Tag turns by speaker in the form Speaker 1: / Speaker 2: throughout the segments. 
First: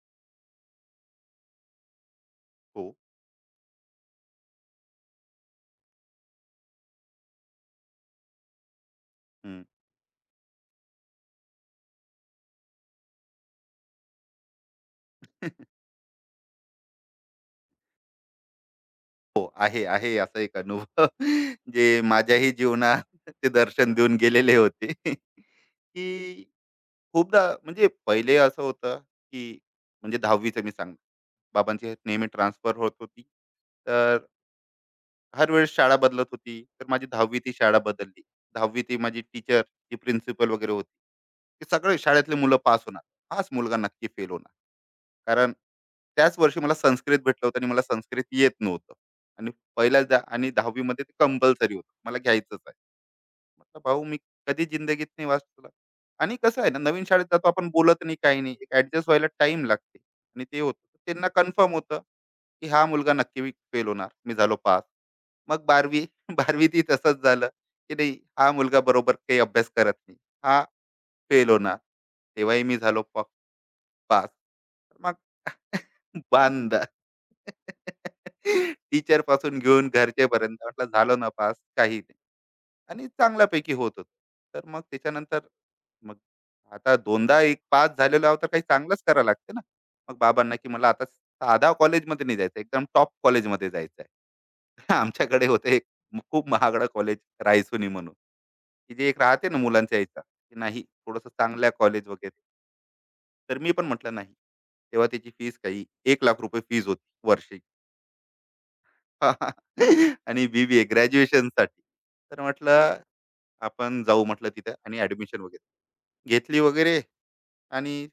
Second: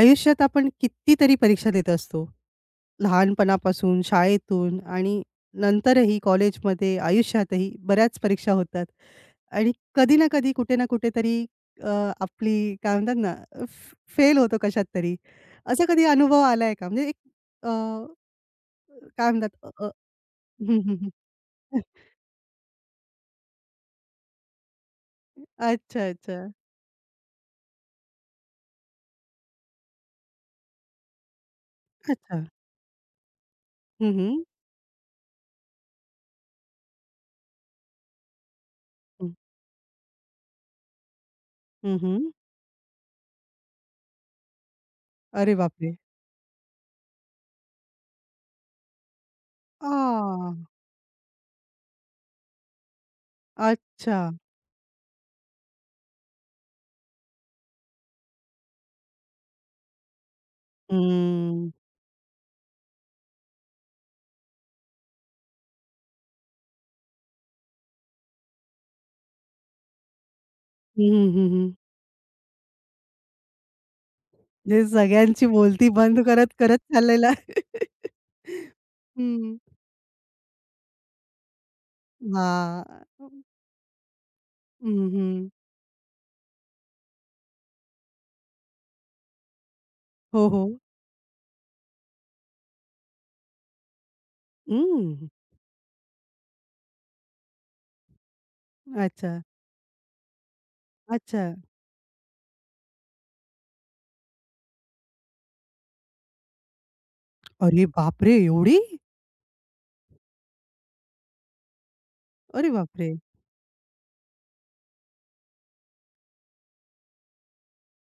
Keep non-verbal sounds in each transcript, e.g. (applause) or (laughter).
Speaker 1: आयुष्यात आपण कितीतरी परीक्षा देत असतो.
Speaker 2: हो.
Speaker 1: लहानपणापासून, शाळेतून आणि नंतरही कॉलेजमध्ये, आयुष्यातही बऱ्याच परीक्षा होतात.
Speaker 2: हं.
Speaker 1: आणि कधी ना कधी, कुठे ना कुठेतरी अ, आपली काय म्हणतात ना, फेल होतो कशात तरी.
Speaker 2: (laughs)
Speaker 1: असा कधी अनुभव आलाय का? म्हणजे एक अ, काय
Speaker 2: हो.
Speaker 1: म्हणतात अ,
Speaker 2: आहे,
Speaker 1: अ
Speaker 2: आहे असा एक
Speaker 1: हं, हं,
Speaker 2: अनुभव,
Speaker 1: हं.
Speaker 2: (laughs) जे माझ्याही जीवनात (laughs) ते दर्शन देऊन गेलेले होते. (laughs)
Speaker 1: अच्छा, अच्छा.
Speaker 2: की खूपदा म्हणजे पहिले असं होतं, की म्हणजे 10वीचं मी सांगतो. बाबांची नेहमी
Speaker 1: अच्छा.
Speaker 2: ट्रान्सफर होत होती.
Speaker 1: हं,
Speaker 2: तर
Speaker 1: हं.
Speaker 2: हर वेळेस शाळा बदलत होती. तर माझी 10वी ती शाळा बदलली. 10वी ती माझी
Speaker 1: हं,
Speaker 2: टीचर, जी प्रिन्सिपल वगैरे होती. ते सगळे
Speaker 1: हं, हं.
Speaker 2: शाळेतले मुलं पास होणार. हाच मुलगा नक्की फेल होणार. कारण
Speaker 1: अरे बापरे!
Speaker 2: त्याच वर्षी मला संस्कृत भेटलं होतं आणि मला संस्कृत येत नव्हतं. आणि पहिल्या दा आणि
Speaker 1: आ!
Speaker 2: 10वी ते कंपल्सरी होतं. मला घ्यायचंच आहे. म्हटलं भाऊ मी
Speaker 1: अच्छा.
Speaker 2: कधी जिंदगीत नाही वाचला. आणि कसं आहे ना, नवीन शाळेत जातो आपण, बोलत नाही काही नाही. एक ॲडजस्ट व्हायला टाईम लागते आणि ते होतं. त्यांना
Speaker 1: हं.
Speaker 2: कन्फर्म होतं की हा मुलगा नक्की फेल होणार. मी झालो पास. मग बारावी (laughs) बारावी ती तसंच झालं की नाही, हा मुलगा बरोबर काही अभ्यास करत नाही, हा फेल होणार. तेव्हाही मी झालो पास.
Speaker 1: म्हणजे
Speaker 2: मग
Speaker 1: सगळ्यांची बोलती बंद
Speaker 2: (laughs)
Speaker 1: करत, करत
Speaker 2: बांदा.
Speaker 1: चाललेला.
Speaker 2: टीचर
Speaker 1: हं.
Speaker 2: पासून घेऊन घरचेपर्यंत म्हटलं झालो ना पास, काही नाही.
Speaker 1: हां.
Speaker 2: आणि चांगल्यापैकी होत होतो. तर मग
Speaker 1: हं,
Speaker 2: त्याच्यानंतर
Speaker 1: हं.
Speaker 2: मग आता दोनदा एक पास झालेलो आहोत तर काही चांगलंच करावं लागते ना. मग
Speaker 1: हो,
Speaker 2: बाबांना
Speaker 1: हो.
Speaker 2: की मला आता साधा कॉलेजमध्ये नाही जायचं, एकदम टॉप कॉलेजमध्ये जायचं आहे. (laughs)
Speaker 1: हं.
Speaker 2: आमच्याकडे होतं एक खूप महागडं कॉलेज, रायसोनी म्हणून, की जे एक
Speaker 1: अच्छा,
Speaker 2: राहते ना मुलांच्या, की नाही थोडंसं
Speaker 1: अच्छा.
Speaker 2: चांगल्या कॉलेज वगैरे. तर मी पण म्हटलं नाही. तेव्हा त्याची फीस काही एक लाख रुपये फीज होती वर्षी.
Speaker 1: अरे बापरे! एवढी?
Speaker 2: (laughs) आणि बीबीए ग्रॅज्युएशनसाठी. तर
Speaker 1: अरे
Speaker 2: म्हटलं
Speaker 1: बापरे!
Speaker 2: आपण जाऊ म्हटलं तिथे, आणि ऍडमिशन वगैरे घेतली वगैरे. आणि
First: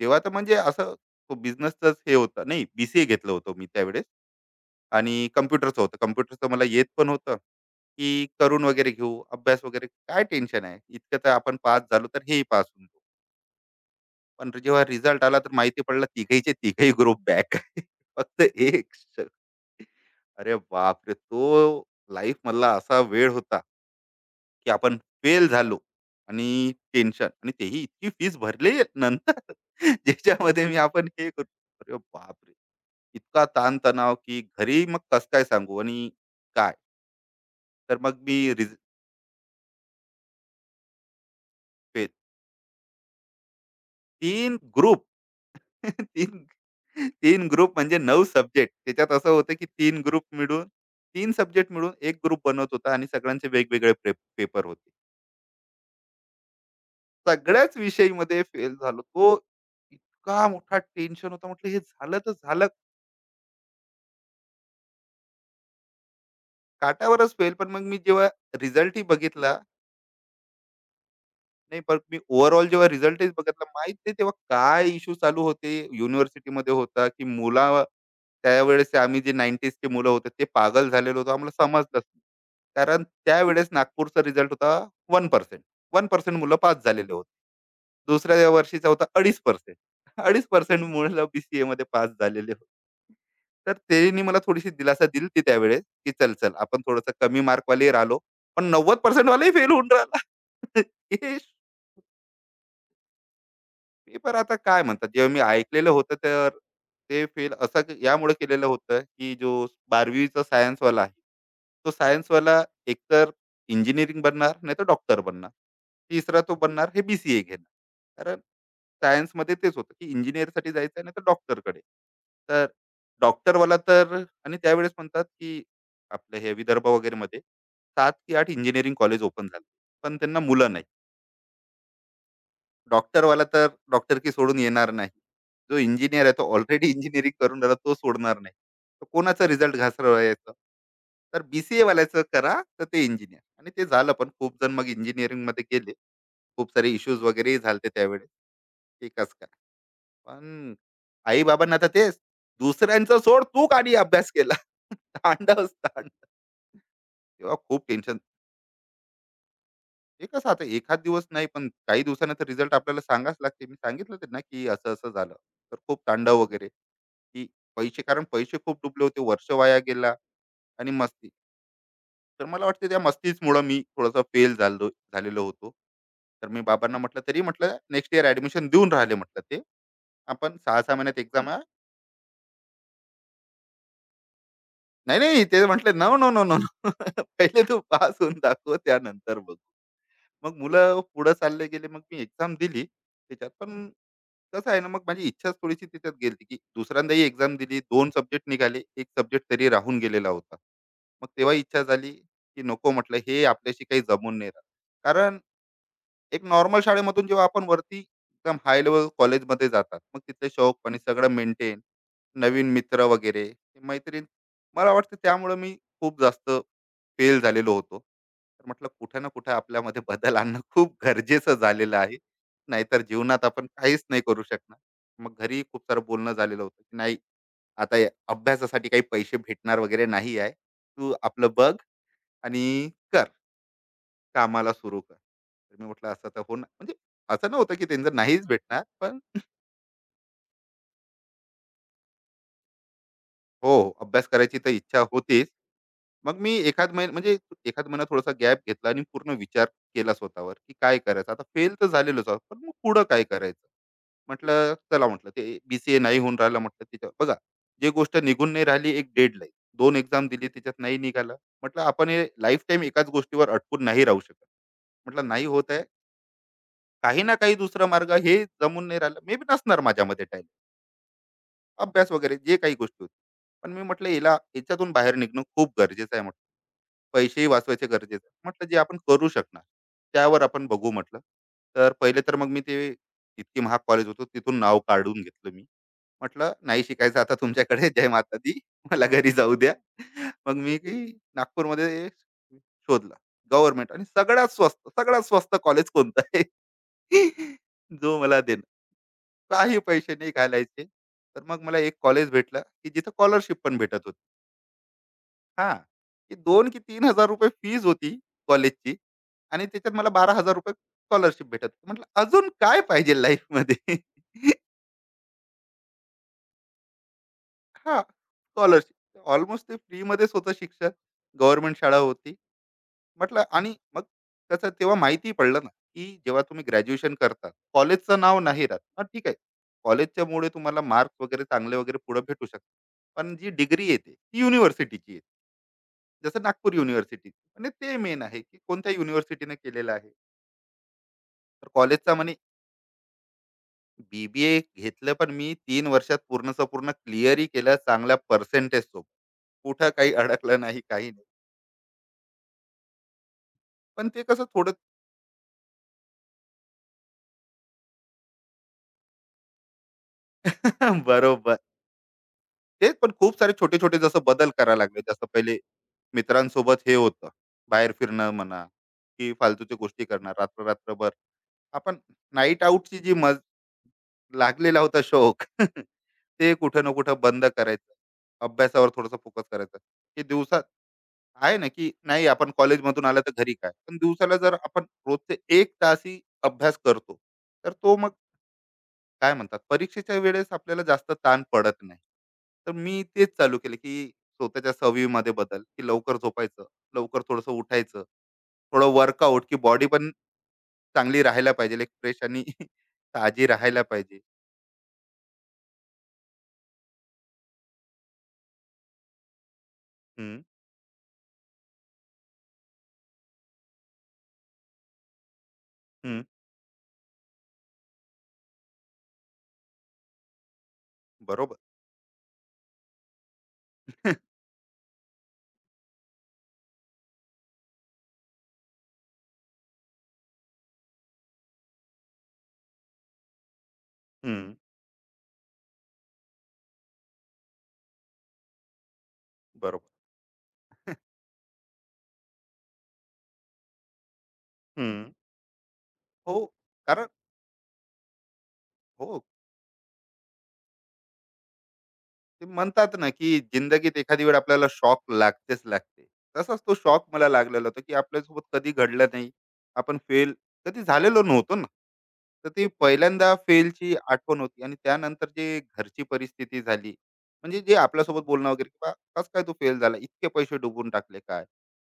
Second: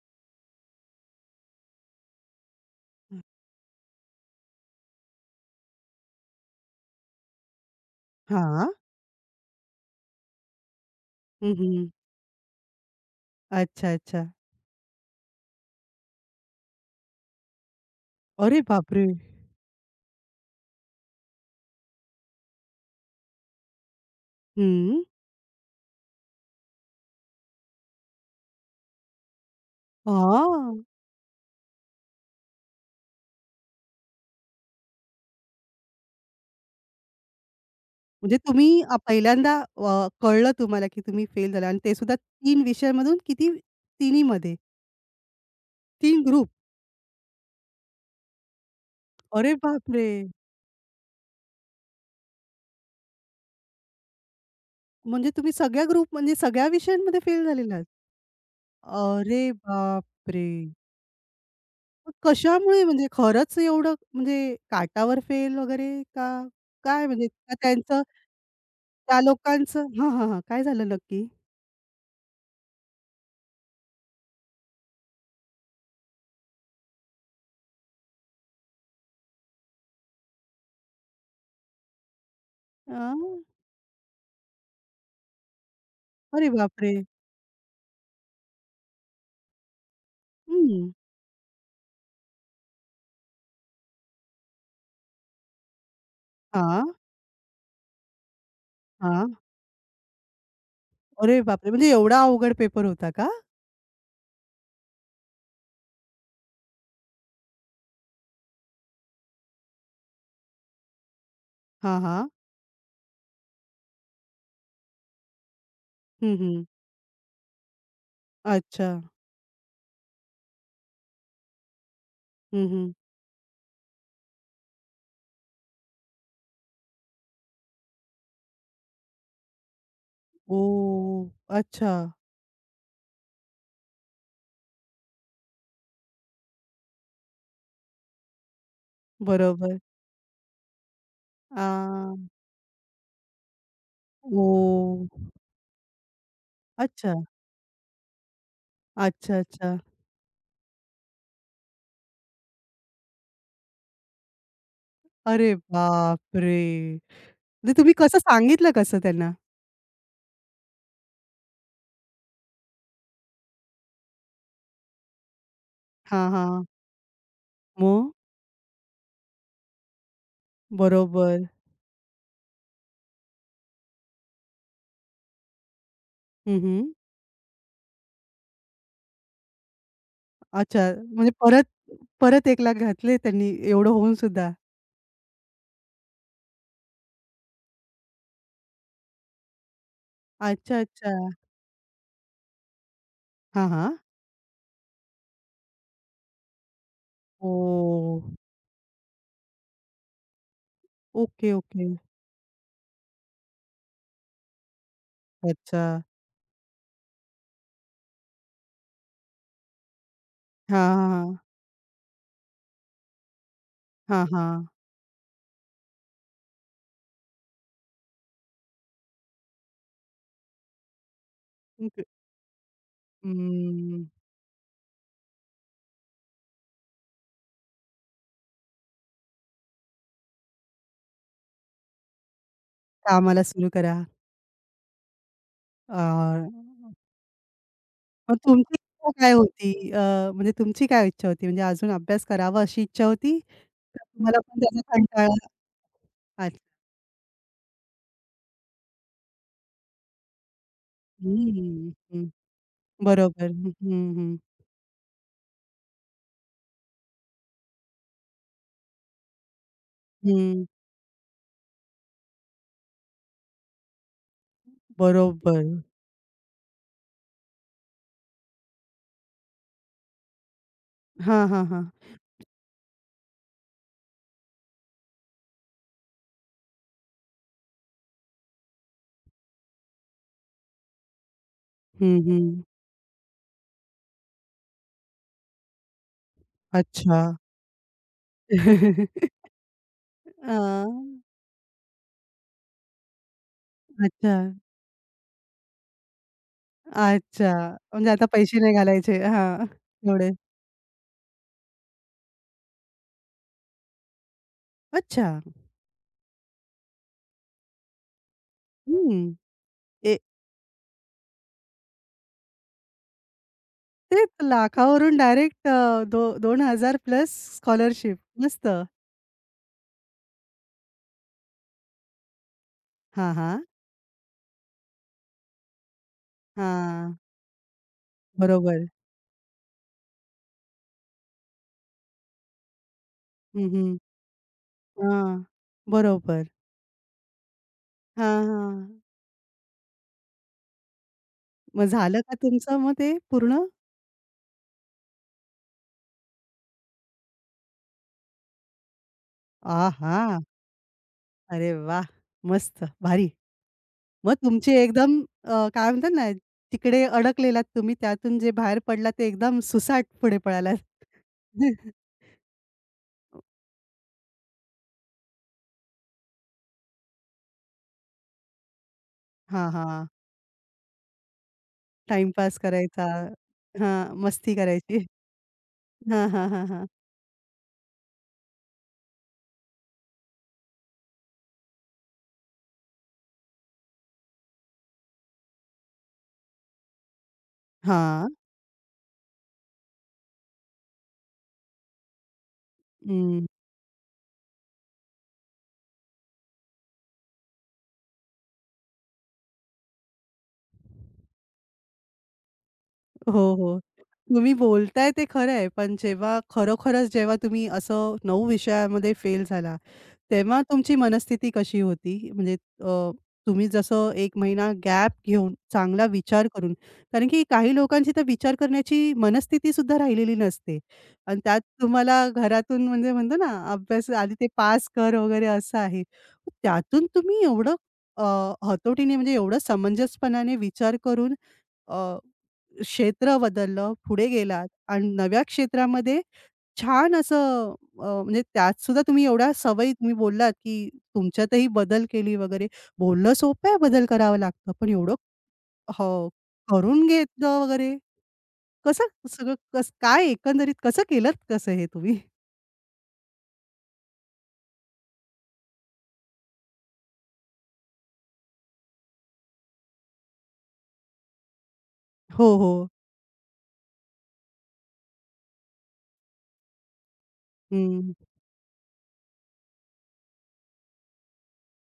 Speaker 2: तेव्हा तर म्हणजे असं, तो बिझनेसच हे होता नाही, बीसीए घेतलं होतं मी त्यावेळेस. आणि कम्प्युटरचं होतं, कम्प्युटरचं मला येत पण होतं, की करून
Speaker 1: हां.
Speaker 2: वगैरे घेऊ अभ्यास वगैरे, काय टेन्शन आहे इतकं. तर
Speaker 1: हं,
Speaker 2: आपण पास
Speaker 1: हं.
Speaker 2: झालो तर हेही पास होऊन जाऊ.
Speaker 1: अच्छा, अच्छा.
Speaker 2: पण जेव्हा रिझल्ट आला तर माहिती पडलं, तिघहीचे तिघही ग्रुप बॅक. (laughs) फक्त
Speaker 1: अरे
Speaker 2: एक
Speaker 1: बापरे!
Speaker 2: श- अरे बापरे, तो लाईफ मधला असा वेळ होता की आपण
Speaker 1: हं.
Speaker 2: फेल झालो आणि टेन्शन, आणि तेही इतकी फीस भरली नंतर. (laughs) ज्याच्यामध्ये मी
Speaker 1: हां.
Speaker 2: आपण हे करू, अरे बापरे, इतका ताणतणाव, की घरी मग कस काय सांगू आणि काय? तर मग मी
Speaker 1: म्हणजे
Speaker 2: रिज-
Speaker 1: तुम्ही पहिल्यांदा कळलं तुम्हाला की तुम्ही फेल झाला आणि ते
Speaker 2: फे-
Speaker 1: सुद्धा 3 विषयांमधून किती? तिन्हीमध्ये
Speaker 2: तीन ग्रुप. (laughs)
Speaker 1: 3
Speaker 2: तीन
Speaker 1: ग्रुप.
Speaker 2: 3 ग्रुप म्हणजे 9 सब्जेक्ट. त्याच्यात असं
Speaker 1: अरे
Speaker 2: होतं की 3
Speaker 1: बापरे!
Speaker 2: ग्रुप मिळून, 3 सब्जेक्ट मिळून 1 ग्रुप बनवत होता, आणि सगळ्यांचे वेगवेगळे पेपर होते.
Speaker 1: म्हणजे तुम्ही सगळ्या ग्रुप म्हणजे सगळ्या विषयांमध्ये फेल झालेला
Speaker 2: सगळ्याच
Speaker 1: आहात?
Speaker 2: विषयीमध्ये फेल झालो. तो
Speaker 1: अरे
Speaker 2: इतका
Speaker 1: बापरे!
Speaker 2: मोठा टेन्शन होता. म्हटलं हे
Speaker 1: मग
Speaker 2: झालं तर झालं.
Speaker 1: कशामुळे म्हणजे खरंच एवढं म्हणजे काटावर फेल वगैरे का काय म्हणजे
Speaker 2: काठावरच फेल.
Speaker 1: का
Speaker 2: पण मग मी
Speaker 1: त्यांचं
Speaker 2: जेव्हा रिझल्टही
Speaker 1: त्या
Speaker 2: बघितला,
Speaker 1: लोकांचं हां, हां, हां. काय झालं नक्की?
Speaker 2: नाही पण मी ओव्हरऑल जेव्हा रिझल्टच बघितला, माहित नाही तेव्हा काय इश्यू चालू होते युनिव्हर्सिटीमध्ये, होता की मुला, त्यावेळेस आम्ही जे 90s चे मुलं होते ते पागल झालेलो होतो, आम्हाला समजलंच नाही.
Speaker 1: अ,
Speaker 2: कारण त्यावेळेस नागपूरचा रिझल्ट होता, वन 1%
Speaker 1: अरे
Speaker 2: मुलं पास
Speaker 1: बापरे!
Speaker 2: झालेले होते. दुसऱ्या वर्षीचा होता 2.5%,
Speaker 1: हं.
Speaker 2: मुलं BCA मध्ये पास झालेले होते. तर त्यांनी मला थोडीशी दिलासा दिली होती त्यावेळेस, की चल, चल आपण
Speaker 1: हां,
Speaker 2: थोडंसं कमी मार्कवालेही राहिलो, पण 90%
Speaker 1: हां.
Speaker 2: वालाही फेल होऊन राहिला. (laughs) हे
Speaker 1: अरे बापरे! म्हणजे एवढा अवघड पेपर होता का?
Speaker 2: पेपर आता काय म्हणतात, जेव्हा मी ऐकलेलं होतं, तर ते फेल असं क- यामुळे केलेलं होतं की जो बारावीचा सायन्सवाला आहे, तो
Speaker 1: हां, हां.
Speaker 2: सायन्सवाला एकतर इंजिनिअरिंग बनणार, नाही तर डॉक्टर बनणार.
Speaker 1: हं,
Speaker 2: तिसरा तो
Speaker 1: हं.
Speaker 2: बनणार हे बी सी ए घेणार. कारण
Speaker 1: अच्छा.
Speaker 2: सायन्समध्ये तेच होतं, की इंजिनिअरसाठी जायचं आहे नाही तर डॉक्टरकडे. तर
Speaker 1: हं, हं.
Speaker 2: डॉक्टरवाला तर, आणि त्यावेळेस म्हणतात की आपलं हे विदर्भ वगैरे मध्ये सात की आठ इंजिनिअरिंग कॉलेज ओपन झालं, पण त्यांना मुलं नाही.
Speaker 1: ओह! अच्छा.
Speaker 2: डॉक्टरवाला तर डॉक्टर, डॉक्टरकी सोडून येणार नाही. जो इंजिनियर आहे तो ऑलरेडी इंजिनिअरिंग करून राहिला, तो सोडणार नाही. तर कोणाचा रिझल्ट
Speaker 1: बरोबर.
Speaker 2: घासवायचा? तर बी सी
Speaker 1: आ,
Speaker 2: करा तर ते इंजिनिअर, आणि ते झालं पण, खूप जण मग
Speaker 1: ओह!
Speaker 2: इंजिनिअरिंगमध्ये गेले. खूप सारे
Speaker 1: अच्छा.
Speaker 2: इश्यूज वगैरेही झाले त्यावेळेस, की कसं
Speaker 1: अच्छा,
Speaker 2: काय?
Speaker 1: अच्छा.
Speaker 2: पण आई-बाबांना तर तेच, "दुसऱ्यांचं सोड, तू का अभ्यास केला?" (laughs)
Speaker 1: अरे
Speaker 2: तांडवच तांडव.
Speaker 1: बापरे!
Speaker 2: तेव्हा
Speaker 1: म्हणजे
Speaker 2: खूप
Speaker 1: तुम्ही कसं
Speaker 2: टेन्शन.
Speaker 1: सांगितलं कसं त्यांना?
Speaker 2: ते कसं, आता एखाद दिवस नाही, पण काही दिवसानं तर रिझल्ट आपल्याला सांगाच लागते. मी सांगितलं त्यांना की असं असं झालं. तर खूप
Speaker 1: हां,
Speaker 2: तांडव
Speaker 1: हां.
Speaker 2: वगैरे, की पैसे,
Speaker 1: मग?
Speaker 2: कारण पैसे खूप डुबले होते. वर्ष वाया गेला आणि मस्ती.
Speaker 1: बरोबर.
Speaker 2: तर मला वाटते त्या मस्तीचमुळं मी थोडासा फेल झालेलो होतो. तर
Speaker 1: हं,
Speaker 2: मी
Speaker 1: हं.
Speaker 2: बाबांना म्हटलं तरी म्हटलं, नेक्स्ट ईयर ॲडमिशन देऊन राहिले म्हटलं ते. आपण
Speaker 1: अच्छा.
Speaker 2: 6-6 महिन्यात
Speaker 1: म्हणजे
Speaker 2: एक्झाम.
Speaker 1: परत परत 1 लाख घातले त्यांनी एवढं होऊन सुद्धा?
Speaker 2: नाही, नाही ते म्हटले, "नो, नो, नो, नो, (laughs) पहिले तू पास होऊन दाखव, त्यानंतर बघू." मग
Speaker 1: अच्छा,
Speaker 2: मुलं
Speaker 1: अच्छा.
Speaker 2: पुढे चालले गेले. मग मी एक्झाम दिली त्याच्यात.
Speaker 1: हां,
Speaker 2: पण
Speaker 1: हां.
Speaker 2: कसं आहे ना, मग माझी इच्छाच थोडीशी त्याच्यात गेली, की दुसऱ्यांदाही एक्झाम दिली. 2
Speaker 1: ओह!
Speaker 2: सब्जेक्ट निघाले. 1 सब्जेक्ट तरी राहून गेलेला होता. मग
Speaker 1: ओके,
Speaker 2: तेव्हा इच्छा
Speaker 1: ओके.
Speaker 2: झाली, की नको, म्हटलं हे आपल्याशी काही जमून नाही राहत. कारण
Speaker 1: अच्छा.
Speaker 2: एक नॉर्मल शाळेमधून जेव्हा आपण वरती एकदम हाय लेवल कॉलेजमध्ये जातात, मग तिथले शौक
Speaker 1: हां,
Speaker 2: आणि
Speaker 1: हां,
Speaker 2: सगळं
Speaker 1: हां.
Speaker 2: मेंटेन, नवीन मित्र वगैरे ते
Speaker 1: हां,
Speaker 2: मैत्रीण,
Speaker 1: हां.
Speaker 2: मला वाटतं त्यामुळे मी खूप जास्त फेल झालेलो होतो. तर म्हटलं कुठे ना कुठे आपल्यामध्ये बदल आणणं खूप गरजेचं झालेलं
Speaker 1: ओके.
Speaker 2: आहे, नाहीतर जीवनात आपण काहीच
Speaker 1: हम्म.
Speaker 2: नाही करू शकणार. मग घरी खूप सारं बोलणं झालेलं होतं, की नाही, आता या अभ्यासासाठी काही पैसे भेटणार वगैरे नाही आहे, तू आपलं बघ आणि कर.
Speaker 1: कामाला सुरू करा.
Speaker 2: कामाला सुरू कर. तर मी म्हटलं असं तर
Speaker 1: अ,
Speaker 2: होणार म्हणजे, असं नव्हतं की त्यांचं
Speaker 1: मग
Speaker 2: नाहीच
Speaker 1: तुमची
Speaker 2: भेटणार,
Speaker 1: इच्छा
Speaker 2: पण.
Speaker 1: काय होती? म्हणजे तुमची काय इच्छा होती? म्हणजे अजून अभ्यास करावा अशी इच्छा होती?
Speaker 2: हो, हो,
Speaker 1: का
Speaker 2: अभ्यास
Speaker 1: तुम्हाला
Speaker 2: करायची
Speaker 1: पण
Speaker 2: तर
Speaker 1: त्याचा
Speaker 2: इच्छा
Speaker 1: कंटाळा?
Speaker 2: होतीच. मग मी एखाद महिना म्हणजे एखाद महिना थोडासा गॅप घेतला आणि पूर्ण विचार केला स्वतःवर, की काय करायचं? आता फेल तर
Speaker 1: हं,
Speaker 2: झालेलोच
Speaker 1: हं.
Speaker 2: आहोत, पण मग पुढं काय
Speaker 1: बरोबर.
Speaker 2: करायचं?
Speaker 1: हं, हं, हं.
Speaker 2: म्हटलं चला, म्हटलं ते बी नाही होऊन राहिलं म्हटलं, त्याच्यावर बघा, जी गोष्ट निघून नाही राहिली, एक डेडलाईन. 2 एक्झाम दिली त्याच्यात नाही निघालं. म्हटलं आपण हे लाईफटाईम एकाच गोष्टीवर अटकून नाही राहू शकत. म्हटलं नाही
Speaker 1: बरोबर.
Speaker 2: होत आहे, काही ना काही दुसरा मार्ग, हे जमून नाही राहिलं, मे बी नसणार माझ्यामध्ये टाइम,
Speaker 1: हां, हां, हां.
Speaker 2: अभ्यास वगैरे जे काही गोष्टी होती. पण मी म्हटलं हिला याच्यातून बाहेर निघणं खूप गरजेचं आहे, म्हटलं पैसेही वाचवायचे गरजेचे आहे. म्हटलं जे आपण करू शकणार त्यावर आपण बघू म्हटलं. तर
Speaker 1: हं,
Speaker 2: पहिले तर
Speaker 1: हं.
Speaker 2: मग मी ते इतकी महाग कॉलेज होतो तिथून नाव काढून घेतलं मी. म्हटलं नाही शिकायचं
Speaker 1: अच्छा.
Speaker 2: आता तुमच्याकडे, जय माता दी, मला घरी
Speaker 1: (laughs)
Speaker 2: जाऊ द्या.
Speaker 1: अ
Speaker 2: मग मी की नागपूरमध्ये शोधला, गव्हर्नमेंट, आणि
Speaker 1: अच्छा.
Speaker 2: सगळ्यात स्वस्त कॉलेज कोणतं आहे. (laughs)
Speaker 1: अच्छा. म्हणजे
Speaker 2: जो
Speaker 1: आता
Speaker 2: मला,
Speaker 1: पैसे नाही घालायचे. हां.
Speaker 2: काही पैसे नाही
Speaker 1: एवढे.
Speaker 2: घालायचे. तर मग मला एक कॉलेज भेटलं, की जिथं स्कॉलरशिप पण भेटत होती.
Speaker 1: अच्छा.
Speaker 2: हां, की 2 की ₹3,000 फीज होती कॉलेजची,
Speaker 1: हं.
Speaker 2: आणि त्याच्यात मला
Speaker 1: ए
Speaker 2: ₹12,000 स्कॉलरशिप भेटत होती. म्हटलं अजून काय पाहिजे लाईफमध्ये?
Speaker 1: तेच लाखावरून डायरेक्ट अ, दो 2,000 प्लस
Speaker 2: हां, (laughs)
Speaker 1: स्कॉलरशिप. मस्त.
Speaker 2: स्कॉलरशिप. ऑलमोस्ट ते फ्रीमध्येच होतं शिक्षण. गव्हर्नमेंट शाळा होती.
Speaker 1: हां,
Speaker 2: म्हटलं,
Speaker 1: हां.
Speaker 2: आणि मग त्याचं तेव्हा माहिती पडलं ना, की जेव्हा तुम्ही ग्रॅज्युएशन
Speaker 1: हां.
Speaker 2: करता, कॉलेजचं नाव नाही राहत.
Speaker 1: बरोबर.
Speaker 2: हां, ठीक आहे. कॉलेजच्यामुळे तुम्हाला मार्क्स वगैरे चांगले वगैरे पुढे भेटू शकतात. पण जी
Speaker 1: हं,
Speaker 2: डिग्री
Speaker 1: हं.
Speaker 2: येते, ती युनिव्हर्सिटीची येते.
Speaker 1: हां.
Speaker 2: जसं
Speaker 1: बरोबर.
Speaker 2: नागपूर युनिव्हर्सिटी, आणि ते मेन आहे,
Speaker 1: हां,
Speaker 2: की
Speaker 1: हां.
Speaker 2: कोणत्या युनिव्हर्सिटीने केलेलं आहे. तर
Speaker 1: मग
Speaker 2: कॉलेजचा
Speaker 1: झालं
Speaker 2: म्हणे
Speaker 1: का तुमचं मग ते पूर्ण?
Speaker 2: बी घेतलं, पण मी 3 वर्षात पूर्णचं पूर्ण क्लिअरही केलं चांगल्या पर्सेंटेज सोबत. कुठं काही
Speaker 1: आहा!
Speaker 2: अडकलं नाही, काही नाही.
Speaker 1: अरे वाह! मस्त, भारी.
Speaker 2: पण ते
Speaker 1: मग
Speaker 2: कसं
Speaker 1: तुमची
Speaker 2: थोडं.
Speaker 1: एकदम काय म्हणतात ना, तिकडे अडकलेलात तुम्ही त्यातून जे बाहेर पडलात ते एकदम सुसाट पुढे पळालात.
Speaker 2: (laughs) बरोबर.
Speaker 1: (laughs)
Speaker 2: तेच, पण खूप सारे छोटे छोटे जसं बदल करायला लागले. जसं पहिले मित्रांसोबत हे होतं, बाहेर फिरणं म्हणा, की
Speaker 1: हां,
Speaker 2: फालतूच्या गोष्टी
Speaker 1: हां.
Speaker 2: करणं रात्र रात्रभर, आपण,
Speaker 1: टाईमपास
Speaker 2: नाईट आऊटची
Speaker 1: करायचा.
Speaker 2: जी मज
Speaker 1: हां, मस्ती
Speaker 2: लागलेला होता
Speaker 1: करायची.
Speaker 2: शौक,
Speaker 1: हां,
Speaker 2: (laughs)
Speaker 1: हां,
Speaker 2: ते
Speaker 1: हां,
Speaker 2: कुठं
Speaker 1: हां.
Speaker 2: ना कुठं बंद करायचं. अभ्यासावर थोडासा फोकस करायचा, की दिवसात आहे ना, की नाही, आपण कॉलेजमधून आलं तर घरी काय, पण दिवसाला जर आपण रोजचे एक तासही अभ्यास करतो, तर तो मग,
Speaker 1: हां.
Speaker 2: काय म्हणतात, परीक्षेच्या वेळेस आपल्याला जास्त ताण पडत नाही. तर मी तेच चालू केले, की स्वतःच्या सवयीमध्ये बदल, की लवकर झोपायचं, लवकर थोडंसं उठायचं, थोडं वर्कआउट, की बॉडी पण चांगली राहायला पाहिजे, एक फ्रेश आणि (laughs) ताजी
Speaker 1: हो, हो.
Speaker 2: राहायला पाहिजे.
Speaker 1: तुम्ही बोलताय ते खरं आहे, पण जेव्हा खरोखरच जेव्हा तुम्ही असं 9 विषयामध्ये फेल झाला,
Speaker 2: हं,
Speaker 1: तेव्हा तुमची मनस्थिती कशी होती? म्हणजे अ, तुम्ही जसं 1 महिना गॅप घेऊन चांगला
Speaker 2: हं.
Speaker 1: विचार करून कारण की काही लोकांची तर विचार करण्याची मनस्थिती सुद्धा राहिलेली नसते आणि
Speaker 2: बरोबर.
Speaker 1: त्यात तुम्हाला घरातून म्हणजे म्हणतो ना, अभ्यास
Speaker 2: (laughs)
Speaker 1: आधी ते पास कर वगैरे असं आहे. त्यातून तुम्ही एवढं अ, हतोटीने म्हणजे एवढं समंजसपणाने विचार करून अ क्षेत्र बदललं, पुढे
Speaker 2: हं,
Speaker 1: गेलात आणि नव्या क्षेत्रामध्ये छान असं म्हणजे त्यात सुद्धा तुम्ही एवढ्या सवयी
Speaker 2: बरोबर.
Speaker 1: तुम्ही बोललात, की तुमच्यातही बदल केली वगैरे. बोलणं सोपं आहे, बदल करावा लागतं. पण
Speaker 2: हं.
Speaker 1: एवढं हो,
Speaker 2: हो, कारण
Speaker 1: करून घेतलं वगैरे. कसं
Speaker 2: हो.
Speaker 1: सगळं कसं काय एकंदरीत कसं केलत कसं हे तुम्ही?
Speaker 2: ते म्हणतात ना की जिंदगीत एखादी वेळ आपल्याला शॉक लागतेच लागते. तसाच तो शॉक मला लागलेला होता, की आपल्यासोबत कधी घडलं नाही, आपण फेल कधी झालेलो नव्हतो ना. तर
Speaker 1: हो,
Speaker 2: ती
Speaker 1: हो.
Speaker 2: पहिल्यांदा फेलची आठवण होती, आणि त्यानंतर जे घरची परिस्थिती झाली, म्हणजे जे
Speaker 1: हं.
Speaker 2: आपल्यासोबत बोलणं वगैरे, की बा, कसं काय तू फेल झाला, इतके पैसे डुबून टाकले, काय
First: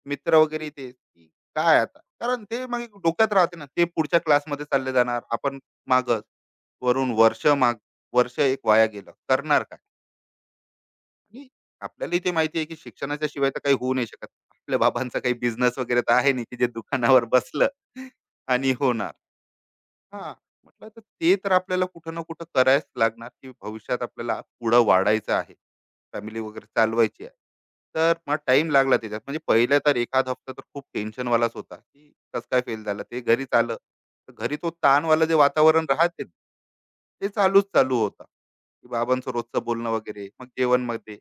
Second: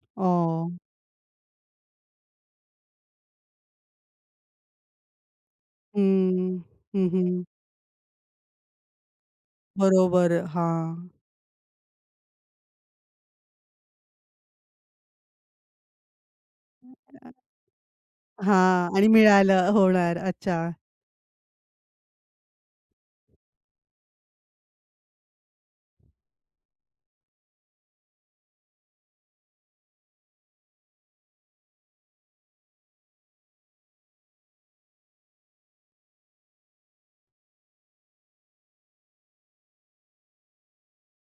Speaker 2: मित्र
Speaker 1: ओह!
Speaker 2: वगैरे ते, की काय आता, कारण ते मग एक डोक्यात राहते ना, ते पुढच्या क्लासमध्ये चालले जाणार आपण, मागच
Speaker 1: हं. हं,
Speaker 2: वरून
Speaker 1: हं.
Speaker 2: वर्ष माग, वर्ष एक वाया गेलं, करणार काय.
Speaker 1: बरोबर. हां.
Speaker 2: आणि आपल्यालाही ते माहिती आहे की शिक्षणाच्या शिवाय तर काही होऊ नाही शकत. आपल्या बाबांचा काही बिझनेस वगैरे तर आहे नाही, की जे दुकानावर बसलं आणि
Speaker 1: हां आणि
Speaker 2: होणार.
Speaker 1: मिळालं होणार.
Speaker 2: हां.
Speaker 1: अच्छा.
Speaker 2: म्हटलं तर ते तर आपल्याला कुठं ना कुठं करायच लागणार, की भविष्यात आपल्याला पुढं वाढायचं आहे. फॅमिली वगैरे चालवायची आहे. तर मग टाइम लागला त्याच्यात. म्हणजे पहिले तर एखादा हफ्ता तर खूप टेन्शनवालाच होता, की कसं काय फेल झालं? ते घरी आलं. तर घरी तो ताणवाला जे वातावरण राहते, ते चालूच होता. की बाबांचं रोजचं बोलणं वगैरे, मग जेवणमध्ये.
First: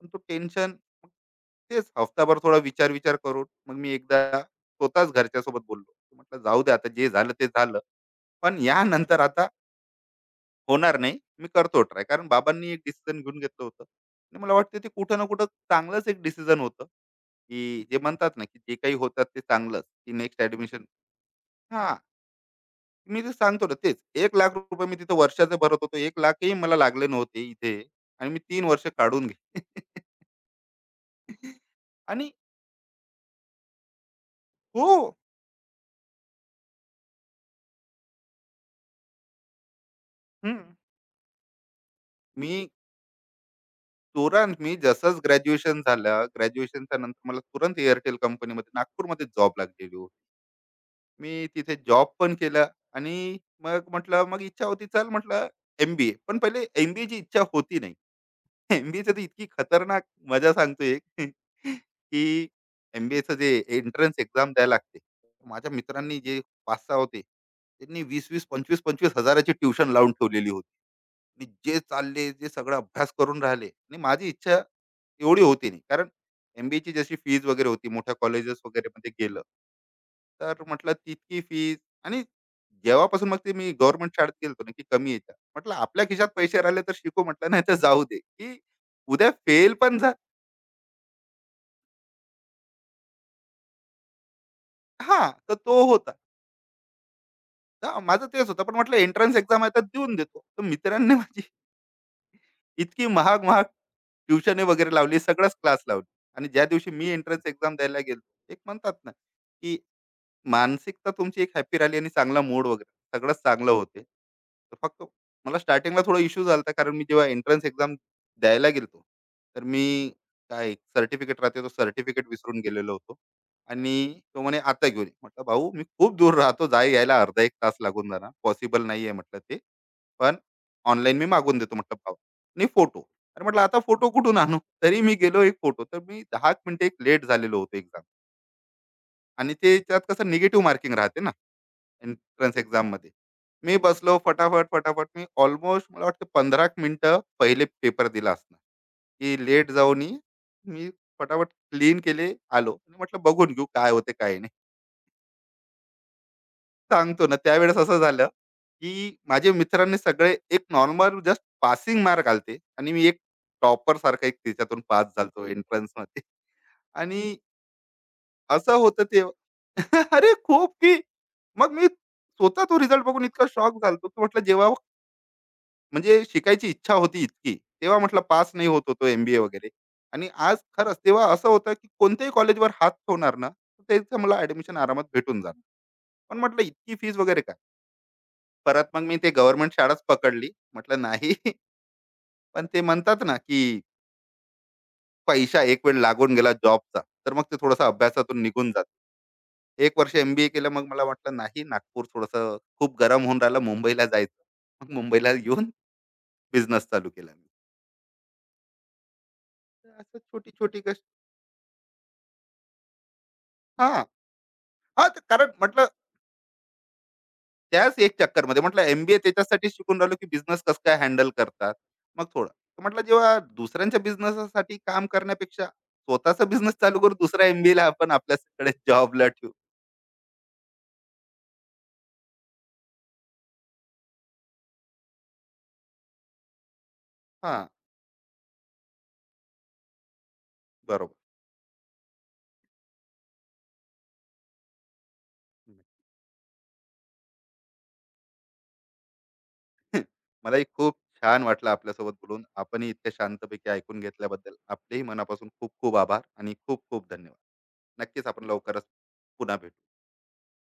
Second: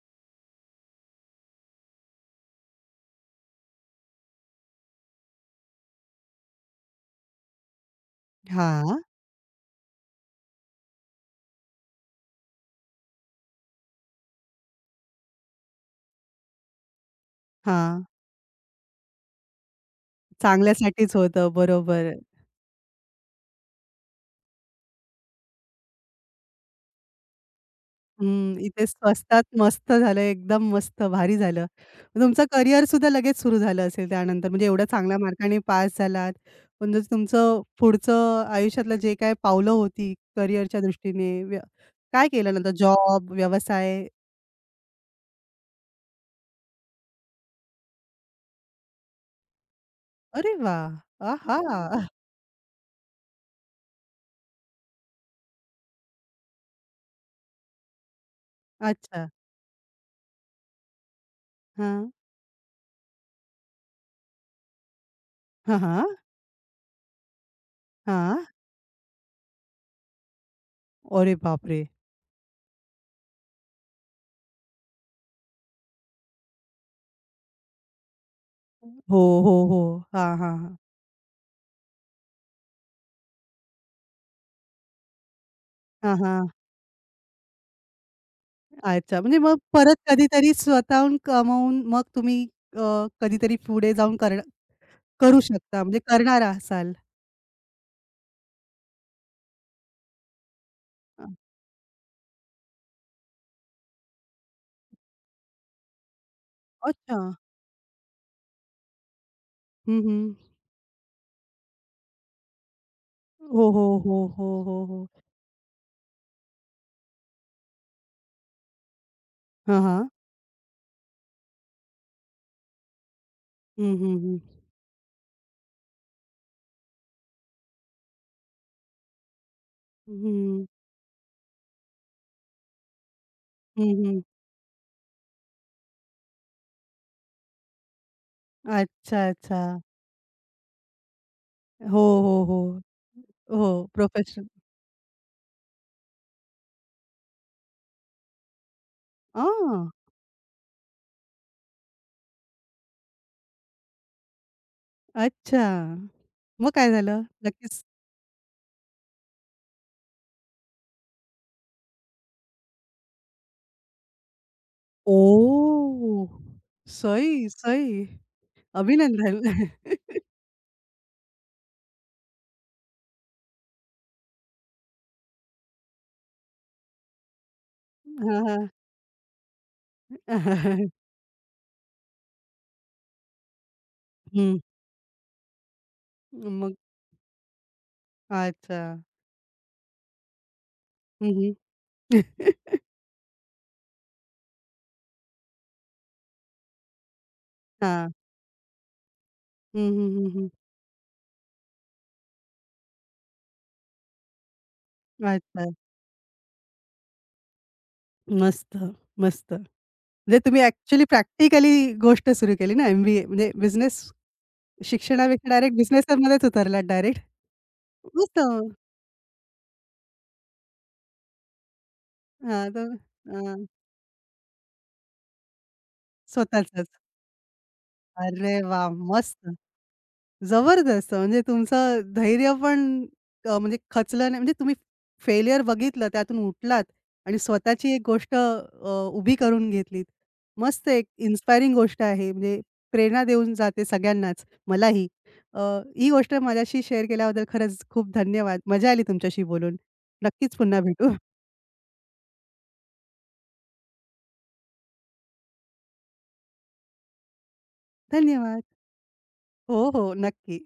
Speaker 2: पण तो टेन्शन, तेच हफ्ताभर थोडा विचार-विचार करून मग मी एकदा स्वतःच घरच्यासोबत बोललो. म्हटलं, "जाऊ दे, आता जे झालं ते झालं." पण
Speaker 1: हां,
Speaker 2: यानंतर आता होणार नाही. मी करतो ट्राय. कारण बाबांनी एक डिसिजन घेऊन घेतलं होतं, आणि मला वाटतं ते कुठं ना कुठं चांगलंच एक डिसिजन होतं, की जे
Speaker 1: हां.
Speaker 2: म्हणतात ना, की जे काही होतात ते चांगलंच, की नेक्स्ट ॲडमिशन.
Speaker 1: चांगल्यासाठीच होतं,
Speaker 2: हां,
Speaker 1: बरोबर.
Speaker 2: मी जे सांगतो ना तेच. ₹1,00,000 मी तिथं वर्षाचे भरत होतो. 1,00,000ही मला लागले नव्हते इथे, आणि मी
Speaker 1: हं,
Speaker 2: 3 वर्ष
Speaker 1: इथे
Speaker 2: काढून
Speaker 1: स्वस्तात मस्त
Speaker 2: घेतले.
Speaker 1: झालं, एकदम मस्त भारी
Speaker 2: (laughs)
Speaker 1: झालं. मग
Speaker 2: आणि
Speaker 1: तुमचं करिअर सुद्धा लगेच सुरू झालं असेल त्यानंतर, म्हणजे एवढ्या
Speaker 2: हो.
Speaker 1: चांगल्या मार्काने पास झालात. म्हणजे तुमचं पुढचं आयुष्यातलं जे काही पावलं होती
Speaker 2: हं.
Speaker 1: करिअरच्या दृष्टीने काय केलं
Speaker 2: मी
Speaker 1: नंतर? जॉब, व्यवसाय?
Speaker 2: तुरंत, मी जसंच ग्रॅज्युएशन झालं, ग्रॅज्युएशनच्या नंतर मला तुरंत एअरटेल कंपनीमध्ये नागपूरमध्ये जॉब लागलेली.
Speaker 1: अरे वाह!
Speaker 2: मी तिथे जॉब
Speaker 1: आहा!
Speaker 2: पण केला. आणि मग म्हटलं, मग इच्छा होती, चल म्हटलं एमबीए. पण पहिले MBA ची इच्छा होती नाही. (laughs) MBA ची तर
Speaker 1: अच्छा.
Speaker 2: इतकी खतरनाक मजा सांगतो एक, (laughs)
Speaker 1: हां.
Speaker 2: की MBA चं जे एंट्रन्स एक्झाम द्यायला लागते, माझ्या
Speaker 1: हां, हां.
Speaker 2: मित्रांनी, जे पाच सहा होते, त्यांनी वीस
Speaker 1: हां.
Speaker 2: वीस पंचवीस पंचवीस हजाराची ट्युशन लावून ठेवलेली होती,
Speaker 1: अरे
Speaker 2: आणि जे
Speaker 1: बापरे!
Speaker 2: चालले, जे सगळा अभ्यास करून राहिले, आणि माझी इच्छा एवढी होती नाही, कारण MBA ची जशी फीज वगैरे होती मोठ्या कॉलेजेस वगैरे मध्ये
Speaker 1: हो,
Speaker 2: गेलं,
Speaker 1: हो, हो. हां, हां,
Speaker 2: तर
Speaker 1: हां.
Speaker 2: म्हटलं तितकी फीज. आणि जेव्हापासून मग ते मी गव्हर्नमेंट शाळेत गेलतो ना, की कमी याच्या, म्हटलं आपल्या
Speaker 1: हां,
Speaker 2: खिशात
Speaker 1: हां.
Speaker 2: पैसे राहिले तर शिकू, म्हटलं नाही तर जाऊ दे की,
Speaker 1: अच्छा.
Speaker 2: उद्या
Speaker 1: म्हणजे मग
Speaker 2: फेल
Speaker 1: परत
Speaker 2: पण जा,
Speaker 1: कधीतरी स्वतःहून कमवून मग तुम्ही कधीतरी पुढे जाऊन
Speaker 2: हा.
Speaker 1: करू
Speaker 2: तर
Speaker 1: शकता
Speaker 2: तो
Speaker 1: म्हणजे
Speaker 2: होता.
Speaker 1: करणार असाल.
Speaker 2: तर माझं तेच होतं, पण म्हटलं एंट्रन्स एक्झाम आहे तर देऊन देतो. तर मित्रांनी
Speaker 1: अ,
Speaker 2: माझी इतकी महाग महाग ट्युशन वगैरे लावली, सगळंच क्लास लावली. आणि ज्या दिवशी मी
Speaker 1: अच्छा.
Speaker 2: एंट्रन्स एक्झाम द्यायला गेलो, एक म्हणतात ना की
Speaker 1: हं, हं.
Speaker 2: मानसिकता तुमची एक हॅपी राहिली आणि चांगला मूड वगैरे सगळंच
Speaker 1: हो,
Speaker 2: चांगलं
Speaker 1: हो,
Speaker 2: होते.
Speaker 1: हो, हो,
Speaker 2: तर
Speaker 1: हो, हो.
Speaker 2: फक्त मला स्टार्टिंगला थोडा इश्यू झाला होता, कारण मी जेव्हा एंट्रन्स एक्झाम द्यायला गेलो, तर
Speaker 1: हां, हां.
Speaker 2: मी, काय सर्टिफिकेट राहते, तो सर्टिफिकेट विसरून गेलेलो होतो.
Speaker 1: हं, हं,
Speaker 2: आणि
Speaker 1: हं.
Speaker 2: तो म्हणे आता घेऊन ये. म्हटलं भाऊ मी खूप दूर राहतो, जाय यायला अर्धा एक तास लागून जाणार, पॉसिबल नाही आहे म्हटलं ते. पण
Speaker 1: हं,
Speaker 2: ऑनलाईन मी मागून देतो म्हटलं भाऊ, आणि फोटो. अरे म्हटलं आता
Speaker 1: हं,
Speaker 2: फोटो
Speaker 1: हं.
Speaker 2: कुठून आणू, तरी मी गेलो, एक फोटो. तर मी दहा मिनिटं एक लेट झालेलो होतो एक्झाम.
Speaker 1: अच्छा,
Speaker 2: आणि
Speaker 1: अच्छा.
Speaker 2: ते, त्यात कसं निगेटिव्ह मार्किंग राहते ना
Speaker 1: हो, हो,
Speaker 2: एंट्रन्स
Speaker 1: हो.
Speaker 2: एक्झाममध्ये.
Speaker 1: हो,
Speaker 2: मी बसलो
Speaker 1: प्रोफेशन
Speaker 2: फटाफट, फटाफट मी अल्मोस्ट, मला वाटतं 15 मिनिटं पहिले पेपर दिला असणार, की लेट
Speaker 1: आह!
Speaker 2: जाऊनही, मी फटाफट क्लीन केले, आलो. आणि म्हटलं बघून घेऊ काय होते काय नाही.
Speaker 1: अच्छा. मग काय झालं?
Speaker 2: सांगतो ना, त्यावेळेस
Speaker 1: नक्कीच.
Speaker 2: असं झालं, की माझ्या मित्रांनी सगळे एक नॉर्मल जस्ट पासिंग मार्क आलते, आणि मी एक टॉपर सारखा एक त्याच्यातून पास झालतो एंट्रन्समध्ये.
Speaker 1: ओह!
Speaker 2: आणि
Speaker 1: सही, सही.
Speaker 2: असं होतं ते.
Speaker 1: अभिनंदन.
Speaker 2: (laughs)
Speaker 1: (laughs)
Speaker 2: अरे खूप, की मग मी स्वतः तो रिझल्ट बघून इतका शॉक झालतो, की म्हटलं जेव्हा, म्हणजे शिकायची इच्छा होती इतकी. तेव्हा म्हटलं
Speaker 1: हां,
Speaker 2: पास नाही
Speaker 1: हां.
Speaker 2: होत होतो एम-बी-ए वगैरे, आणि आज खरंच तेव्हा असं होतं, की कोणत्याही कॉलेजवर हात ठेवणार ना, तर त्याचं मला
Speaker 1: हं.
Speaker 2: ॲडमिशन आरामात भेटून जाणार. पण म्हटलं
Speaker 1: मग
Speaker 2: इतकी फीज वगैरे काय?
Speaker 1: अच्छा.
Speaker 2: परत मग मी ते गव्हर्नमेंट शाळाच पकडली. म्हटलं
Speaker 1: हं,
Speaker 2: नाही. (laughs)
Speaker 1: हं.
Speaker 2: पण ते
Speaker 1: (laughs)
Speaker 2: म्हणतात ना, की पैसा एक वेळ लागून गेला जॉबचा, तर मग ते थोडंसं
Speaker 1: हां.
Speaker 2: अभ्यासातून निघून जातं.
Speaker 1: हं,
Speaker 2: 1
Speaker 1: हं,
Speaker 2: वर्ष
Speaker 1: हं,
Speaker 2: एम
Speaker 1: हं.
Speaker 2: केलं, मग मला वाटलं नाही, नागपूर थोडंसं खूप गरम होऊन राहिलं, मुंबईला जायचं. मग मुंबईला
Speaker 1: अच्छा.
Speaker 2: येऊन बिझनेस चालू केला मी.
Speaker 1: मस्त, मस्त.
Speaker 2: तर असं
Speaker 1: म्हणजे तुम्ही
Speaker 2: छोटी-छोटी कशी.
Speaker 1: ॲक्चुअली प्रॅक्टिकली गोष्ट सुरू केली ना, एम-बी-ए म्हणजे
Speaker 2: हां.
Speaker 1: बिझनेस
Speaker 2: हां, तर
Speaker 1: शिक्षणापेक्षा
Speaker 2: कारण
Speaker 1: डायरेक्ट
Speaker 2: म्हटलं
Speaker 1: बिझनेसमध्येच उतरलात डायरेक्ट.
Speaker 2: त्याच एक
Speaker 1: मस्त.
Speaker 2: चक्करमध्ये, म्हटलं एम-बी-ए त्याच्यासाठीच शिकून राहिलो, की बिझनेस कसं काय हँडल करतात. मग थोडं.
Speaker 1: हां,
Speaker 2: तर
Speaker 1: तर
Speaker 2: म्हटलं जेव्हा
Speaker 1: हां,
Speaker 2: दुसऱ्यांच्या बिझनेससाठी काम करण्यापेक्षा स्वतःचा बिझनेस चालू करू, दुसरा एम-बी-एला आपण
Speaker 1: अरे
Speaker 2: आपल्याकडे
Speaker 1: वाह!
Speaker 2: जॉबला ठेवू.
Speaker 1: मस्त. जबरदस्त! म्हणजे तुमचं धैर्य पण म्हणजे खचलं नाही. म्हणजे तुम्ही फेल्युअर बघितलं, त्यातून उठलात आणि
Speaker 2: हां,
Speaker 1: स्वतःची एक गोष्ट उभी करून घेतलीत. मस्त एक
Speaker 2: बरोबर.
Speaker 1: इन्स्पायरिंग गोष्ट आहे. म्हणजे प्रेरणा देऊन जाते सगळ्यांनाच, मलाही. अ, ही गोष्ट माझ्याशी शेअर केल्याबद्दल खरंच खूप धन्यवाद. मजा आली तुमच्याशी बोलून.
Speaker 2: (laughs)
Speaker 1: नक्कीच
Speaker 2: मलाही
Speaker 1: पुन्हा
Speaker 2: खूप
Speaker 1: भेटू.
Speaker 2: छान वाटलं आपल्यासोबत बोलून. आपणही इतक्या शांतपैकी ऐकून घेतल्याबद्दल आपलेही मनापासून खूप खूप आभार आणि खूप खूप धन्यवाद. नक्कीच आपण
Speaker 1: धन्यवाद.
Speaker 2: लवकरच पुन्हा भेटू.
Speaker 1: हो, हो. नक्की.